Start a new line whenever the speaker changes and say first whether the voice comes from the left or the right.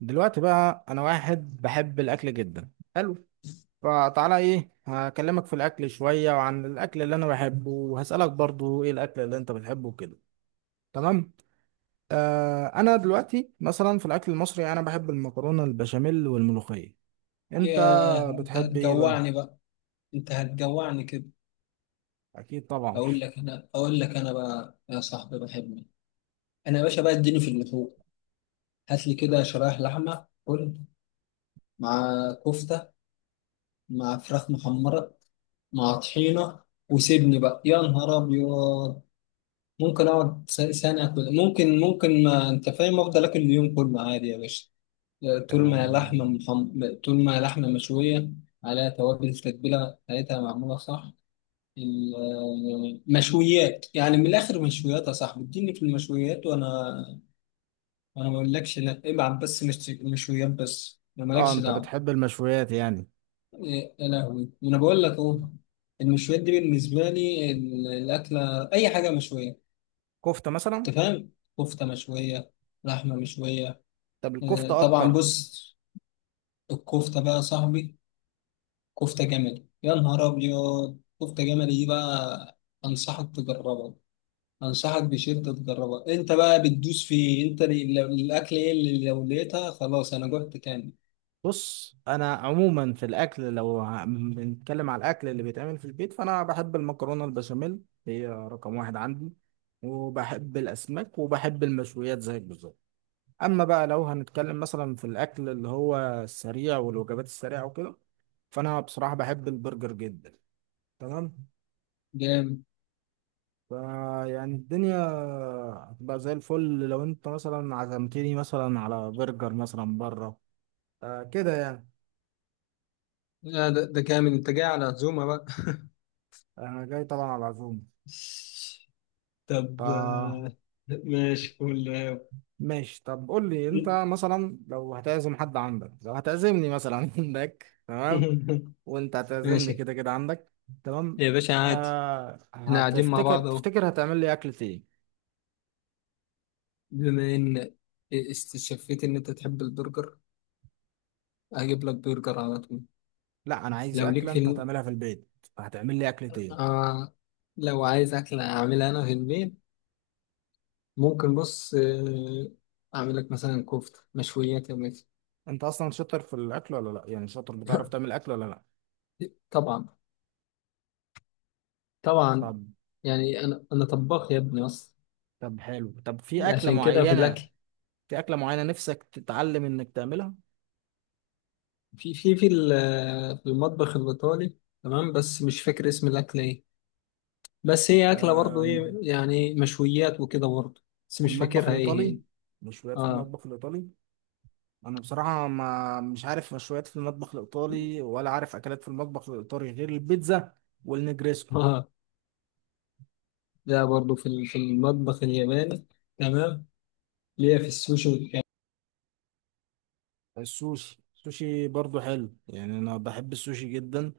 right: دلوقتي بقى انا واحد بحب الاكل جدا. حلو. فتعالى ايه، هكلمك في الاكل شوية وعن الاكل اللي انا بحبه، وهسألك برضو ايه الاكل اللي انت بتحبه كده. تمام. آه، انا دلوقتي مثلا في الاكل المصري انا بحب المكرونة البشاميل والملوخية. انت
left: ياه، انت
right: بتحب ايه بقى؟
left: هتجوعني بقى. انت هتجوعني كده.
right: اكيد طبعا.
left: اقول لك انا بقى يا صاحبي بحبك. انا يا باشا بقى اديني في اللحوم. هات لي كده شرايح لحمه كل، مع كفته، مع فراخ محمره، مع طحينه. وسيبني بقى يا نهار ابيض. ممكن اقعد سنه كده. ممكن، ما انت فاهم، افضل اكل اليوم كله عادي يا باشا. طول ما هي
right: اه,
left: طول ما هي لحمه مشويه، عليها توابل، تتبيله بتاعتها معموله صح. المشويات، يعني من الاخر مشويات يا صاحبي، اديني في المشويات. وانا ما اقولكش لا، ابعت بس مشويات بس، انا
right: آه،
left: مالكش
right: انت
left: دعوه.
right: بتحب المشويات يعني.
left: إيه، يا لهوي، ما انا بقول لك اهو. المشويات دي بالنسبه لي الاكله، اي حاجه مشويه،
right: كفتة
left: انت
right: مثلا.
left: فاهم. كفته مشويه، لحمه مشويه.
right: طب
left: إيه،
right: الكفتة
left: طبعا
right: اكتر.
left: بص. الكفته بقى يا صاحبي، كفته جملي يا نهار ابيض، كفته جملي دي بقى. انصحك تجربها، انصحك بشدة تجربها. انت بقى بتدوس في انت الاكل، ايه اللي لو لقيتها خلاص انا جوعت كامل.
right: بص، انا عموما في الاكل لو بنتكلم على الاكل اللي بيتعمل في البيت، فانا بحب المكرونه البشاميل. هي رقم واحد عندي. وبحب الاسماك وبحب المشويات زيك بالظبط. اما بقى لو هنتكلم مثلا في الاكل اللي هو السريع والوجبات السريعه وكده، فانا بصراحه بحب البرجر جدا. تمام.
left: جامد.
right: فيعني الدنيا هتبقى زي الفل لو انت مثلا عزمتني مثلا على برجر مثلا بره. آه، كده يعني.
left: آه ده كامل، انت جاي على عزومة بقى.
right: انا جاي طبعا على العزومه.
left: طب،
right: ف
left: ماشي قول.
right: ماشي، طب قول لي انت مثلا لو هتعزم حد عندك، لو هتعزمني مثلا عندك. تمام. وانت هتعزمني
left: ماشي
right: كده كده عندك. تمام.
left: يا باشا، عادي.
right: آه،
left: احنا قاعدين مع
right: هتفتكر
left: بعض اهو.
right: تفتكر هتعمل لي اكلة ايه؟
left: بما ان استشفيت ان انت تحب البرجر، هجيب لك برجر على طول.
right: لا، انا عايز
left: لو ليك
right: اكلة
left: في
right: انت
left: الم...
right: هتعملها في البيت. هتعمل لي اكلة ايه؟
left: آه، لو عايز اكلة اعملها انا في البيت، ممكن، بص، اعمل لك مثلا كفته، مشويات يا ميت.
right: انت اصلا شاطر في الاكل ولا لا؟ يعني شاطر، بتعرف تعمل اكل ولا لا؟
left: طبعا. طبعا.
right: طب
left: يعني، انا طباخ يا ابني اصلا،
right: طب حلو، طب في اكلة
left: عشان كده في الاكل.
right: معينة، في اكلة معينة نفسك تتعلم انك تعملها.
left: في في في ال- آه، في المطبخ الايطالي، تمام، بس مش فاكر اسم الاكله ايه. بس هي اكله برضه،
right: آم،
left: ايه، يعني مشويات وكده برضه. بس
right: في
left: مش
right: المطبخ
left: فاكرها ايه هي.
right: الايطالي. مشويات في
left: اه.
right: المطبخ الايطالي. انا بصراحه ما مش عارف مشويات في المطبخ الايطالي، ولا عارف اكلات في المطبخ الايطالي غير البيتزا والنجريسكو.
left: اه. ده برضه في في المطبخ الياباني، تمام، اللي هي في السوشي والكلام.
right: السوشي السوشي برضو حلو، يعني انا بحب السوشي جدا.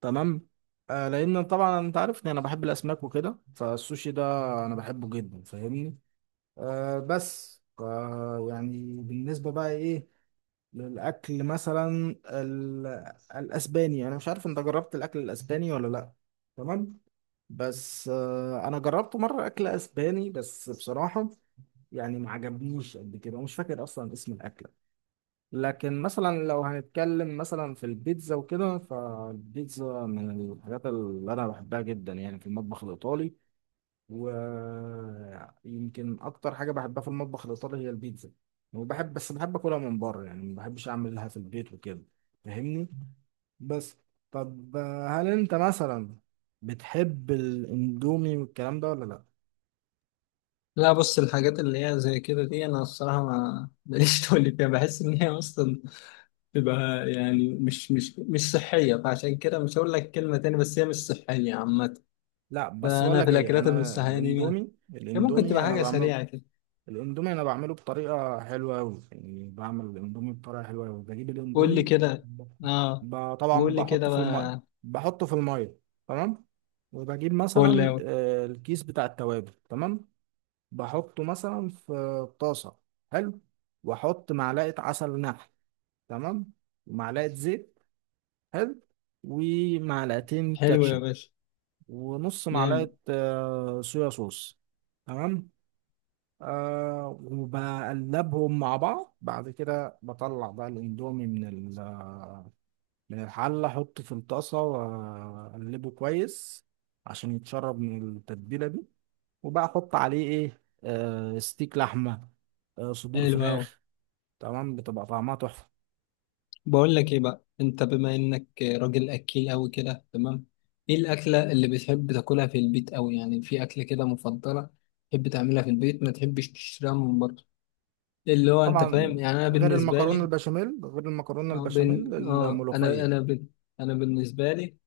right: تمام. آه، لان طبعا انت عارفني انا بحب الاسماك وكده، فالسوشي ده انا بحبه جدا، فاهمني. آه بس يعني بالنسبه بقى ايه، للاكل مثلا الاسباني، انا مش عارف انت جربت الاكل الاسباني ولا لا. تمام. بس انا جربت مره اكل اسباني، بس بصراحه يعني ما عجبنيش قد كده، ومش فاكر اصلا اسم الاكله. لكن مثلا لو هنتكلم مثلا في البيتزا وكده، فالبيتزا من الحاجات اللي انا بحبها جدا، يعني في المطبخ الايطالي. ويمكن اكتر حاجه بحبها في المطبخ الايطالي هي البيتزا. وبحب، بس بحب اكلها من بره، يعني ما بحبش اعملها في البيت وكده، فاهمني. بس. طب هل انت مثلا بتحب الاندومي والكلام ده ولا لا؟
left: لا، بص، الحاجات اللي هي زي كده دي، انا الصراحه ما ماليش تقول فيها. بحس ان هي اصلا بتبقى، يعني مش صحيه، فعشان كده مش هقول لك كلمه تاني، بس هي مش صحيه عامه.
right: لا بس بقول
left: فانا في
right: لك ايه،
left: الاكلات المش
right: انا
left: صحيه دي،
right: الاندومي
left: هي ممكن تبقى
right: الاندومي انا
left: حاجه
right: بعمله.
left: سريعه كده.
right: الاندومي انا بعمله بطريقه حلوه قوي، يعني بعمل الاندومي بطريقه حلوه قوي، بجيب
left: قول
right: الاندومي
left: لي كده. اه،
right: طبعا
left: بقول لي كده
right: بحطه في الميه.
left: بقى.
right: بحطه في الميه. تمام. وبجيب
left: فول
right: مثلا
left: أوي.
right: الكيس بتاع التوابل. تمام. بحطه مثلا في طاسه. حلو. واحط معلقه عسل نحل. تمام. ومعلقه زيت. حلو. ومعلقتين
left: حلو يا
right: كاتشب.
left: باشا.
right: ونص معلقة
left: جامد.
right: صويا صوص. تمام. آه، وبقلبهم مع بعض. بعد كده بطلع بقى الاندومي من من الحلة، احطه في الطاسة واقلبه كويس عشان يتشرب من التتبيلة دي. وبقى احط عليه ايه، آه ستيك لحمة، آه صدور
left: حلو أوي.
right: فراخ. تمام، بتبقى طعمها تحفة.
left: بقول لك ايه بقى، انت بما انك راجل اكيل قوي كده، تمام، ايه الاكله اللي بتحب تاكلها في البيت قوي؟ يعني في اكله كده مفضله تحب تعملها في البيت، ما تحبش تشتريها من بره، اللي هو انت فاهم
right: طبعا.
left: يعني. انا بالنسبه لي
right: غير المكرونة
left: اه,
right: البشاميل
left: بن... آه انا انا
right: الملوخية.
left: ب... انا بالنسبه لي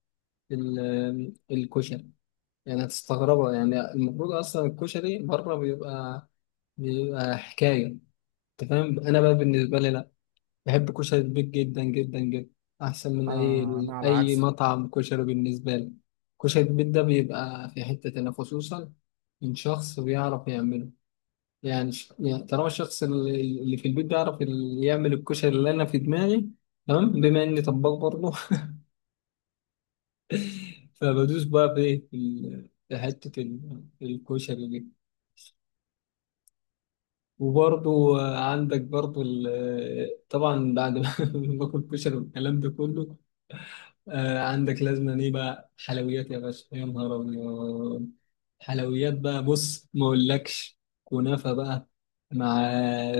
left: الكشري. يعني هتستغربها، يعني المفروض اصلا الكشري بره بيبقى، بيبقى حكايه. انت فاهم. انا بقى بالنسبه لي لا، بحب كشري البيك جدا جدا جدا. أحسن من
right: انا
left: أي
right: على
left: أي
right: عكس.
left: مطعم كشري بالنسبة لي. كشري البيك ده بيبقى في حتة تانية، خصوصا من شخص بيعرف يعمله. يعني طالما الشخص اللي في البيت بيعرف يعمل الكشري اللي أنا في دماغي، تمام، بما إني طباخ برضه. فبدوس بقى في إيه؟ في في حتة الكشري دي. وبرضه عندك، برضه طبعا، بعد ما باكل كشري والكلام ده كله، آه عندك لازم ايه بقى؟ حلويات يا باشا يا نهار ابيض. حلويات بقى، بص، ما اقولكش كنافه بقى، مع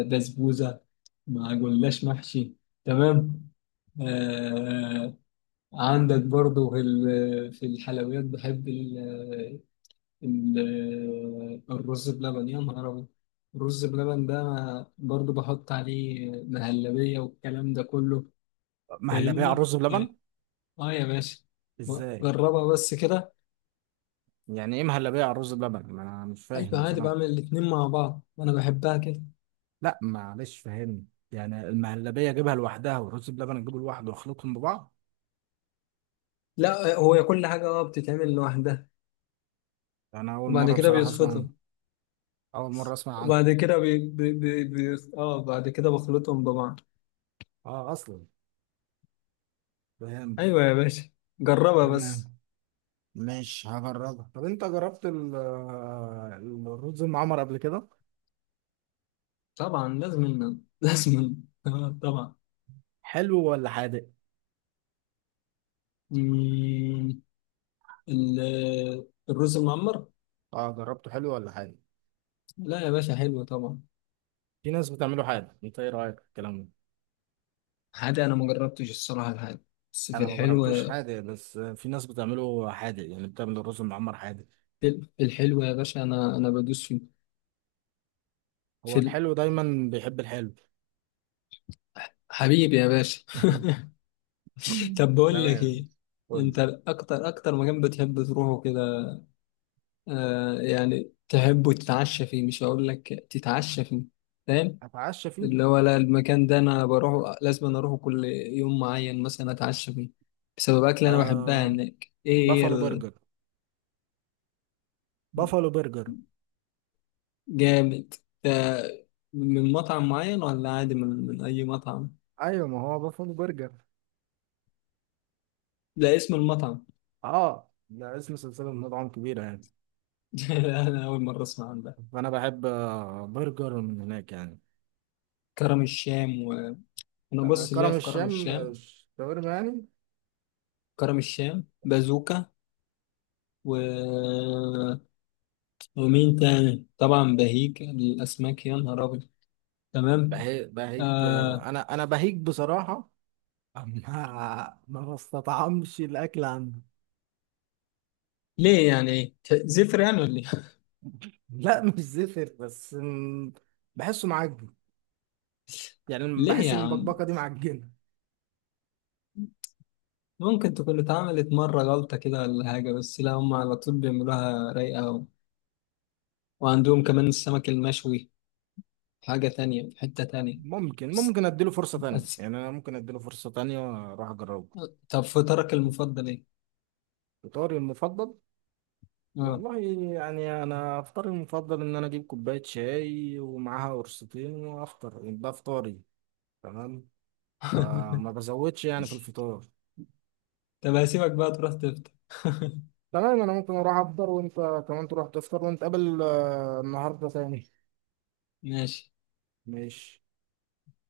left: بسبوسه، مع جلاش محشي، تمام. آه، عندك برضو في في الحلويات، بحب ال ال الرز بلبن يا نهار ابيض. الرز بلبن ده برضو بحط عليه مهلبيه والكلام ده كله.
right: مهلبيه على
left: فاهمني؟
right: الرز بلبن؟
left: اه يا باشا،
right: ازاي؟
left: جربها بس كده.
right: يعني ايه مهلبيه على الرز بلبن، ما انا مش
left: ايوه،
right: فاهم
left: عادي،
right: بصراحه.
left: بعمل الاتنين مع بعض وانا بحبها كده.
right: لا معلش، فهمني. يعني المهلبيه اجيبها لوحدها والرز بلبن اجيبه لوحده واخلطهم ببعض؟
left: لا، هو كل حاجه اه بتتعمل لوحدها،
right: يعني انا اول
left: وبعد
right: مره
left: كده
right: بصراحه اسمع عنه.
left: بيتخطب،
right: اول مره اسمع عنه.
left: وبعد كده بي... بي... بي... بي... اه بعد كده بخلطهم ببعض.
right: اه، اصلا فاهم.
left: ايوه يا باشا، جربها
right: تمام،
left: بس.
right: مش هجربها. طب انت جربت الرز المعمر قبل كده؟
left: طبعا لازم. لازم. آه طبعا.
right: حلو ولا حادق؟
left: مم، ال... الرز المعمر.
right: اه جربته. حلو ولا حادق؟
left: لا يا باشا، حلو طبعا.
right: في ناس بتعمله حادق، انت ايه رايك في الكلام ده؟
left: حادق؟ انا ما جربتش الصراحه الحادق، بس في
right: انا ما
left: الحلو.
right: جربتوش حادق، بس في ناس بتعمله حادق، يعني بتعمل الرز المعمر حادق.
left: في الحلو يا باشا، انا بدوس فيه
right: هو
left: في.
right: الحلو دايما بيحب الحلو.
left: حبيبي يا باشا. طب بقول لك
right: تمام.
left: ايه.
right: قول لي.
left: انت اكتر مكان بتحب تروحه كده، آه يعني، تحبه تتعشى فيه، مش هقول لك تتعشى فيه، فاهم،
right: اتعشى فيه.
left: اللي هو لا، المكان ده انا بروحه، لازم أنا اروحه كل يوم معين مثلا اتعشى فيه، بسبب اكل انا بحبها
right: آه،
left: هناك، ايه هي؟
right: بافالو برجر. بافالو برجر.
left: الجامد ده من مطعم معين، ولا عادي من اي مطعم؟
right: ايوه، ما هو بافالو برجر.
left: لا، اسم المطعم.
right: اه، ده اسم سلسله مطاعم كبيره يعني.
left: لا، انا اول مره اسمع عن ده.
right: فانا بحب برجر من هناك يعني.
left: كرم الشام. وانا،
right: آه
left: بص ليا
right: كرم
left: في كرم
right: الشام،
left: الشام،
right: شاورما يعني.
left: كرم الشام بازوكا، و... ومين تاني، طبعا بهيج الاسماك يا نهار ابيض، تمام.
right: بهيج
left: آه.
right: انا بهيج بصراحه. ما بستطعمش الاكل عنده.
left: ليه يعني؟ زفر يعني ولا ايه؟
right: لا، مش زفر، بس بحسه معجن، يعني
left: ليه
right: بحس
left: يا
right: ان
left: عم؟
right: البكبكه دي معجنه.
left: ممكن تكون اتعملت مرة غلطة كده ولا حاجة، بس لا، هم على طول بيعملوها رايقة وعندهم كمان السمك المشوي، حاجة تانية في حتة تانية.
right: ممكن
left: بس...
right: ممكن اديله فرصه تانية،
left: بس...
right: يعني انا ممكن اديله فرصه تانية، اروح اجربه.
left: طب، فطرك المفضل ايه؟
right: فطاري المفضل؟
left: اه.
right: والله، يعني انا افطاري المفضل ان انا اجيب كوبايه شاي ومعاها قرصتين وافطر، ده فطاري. تمام. فما بزودش يعني في الفطار.
left: طب هسيبك بقى تروح تفطر.
right: تمام، انا ممكن اروح افطر وانت كمان تروح تفطر ونتقابل النهارده تاني.
left: ماشي.
right: ماشي.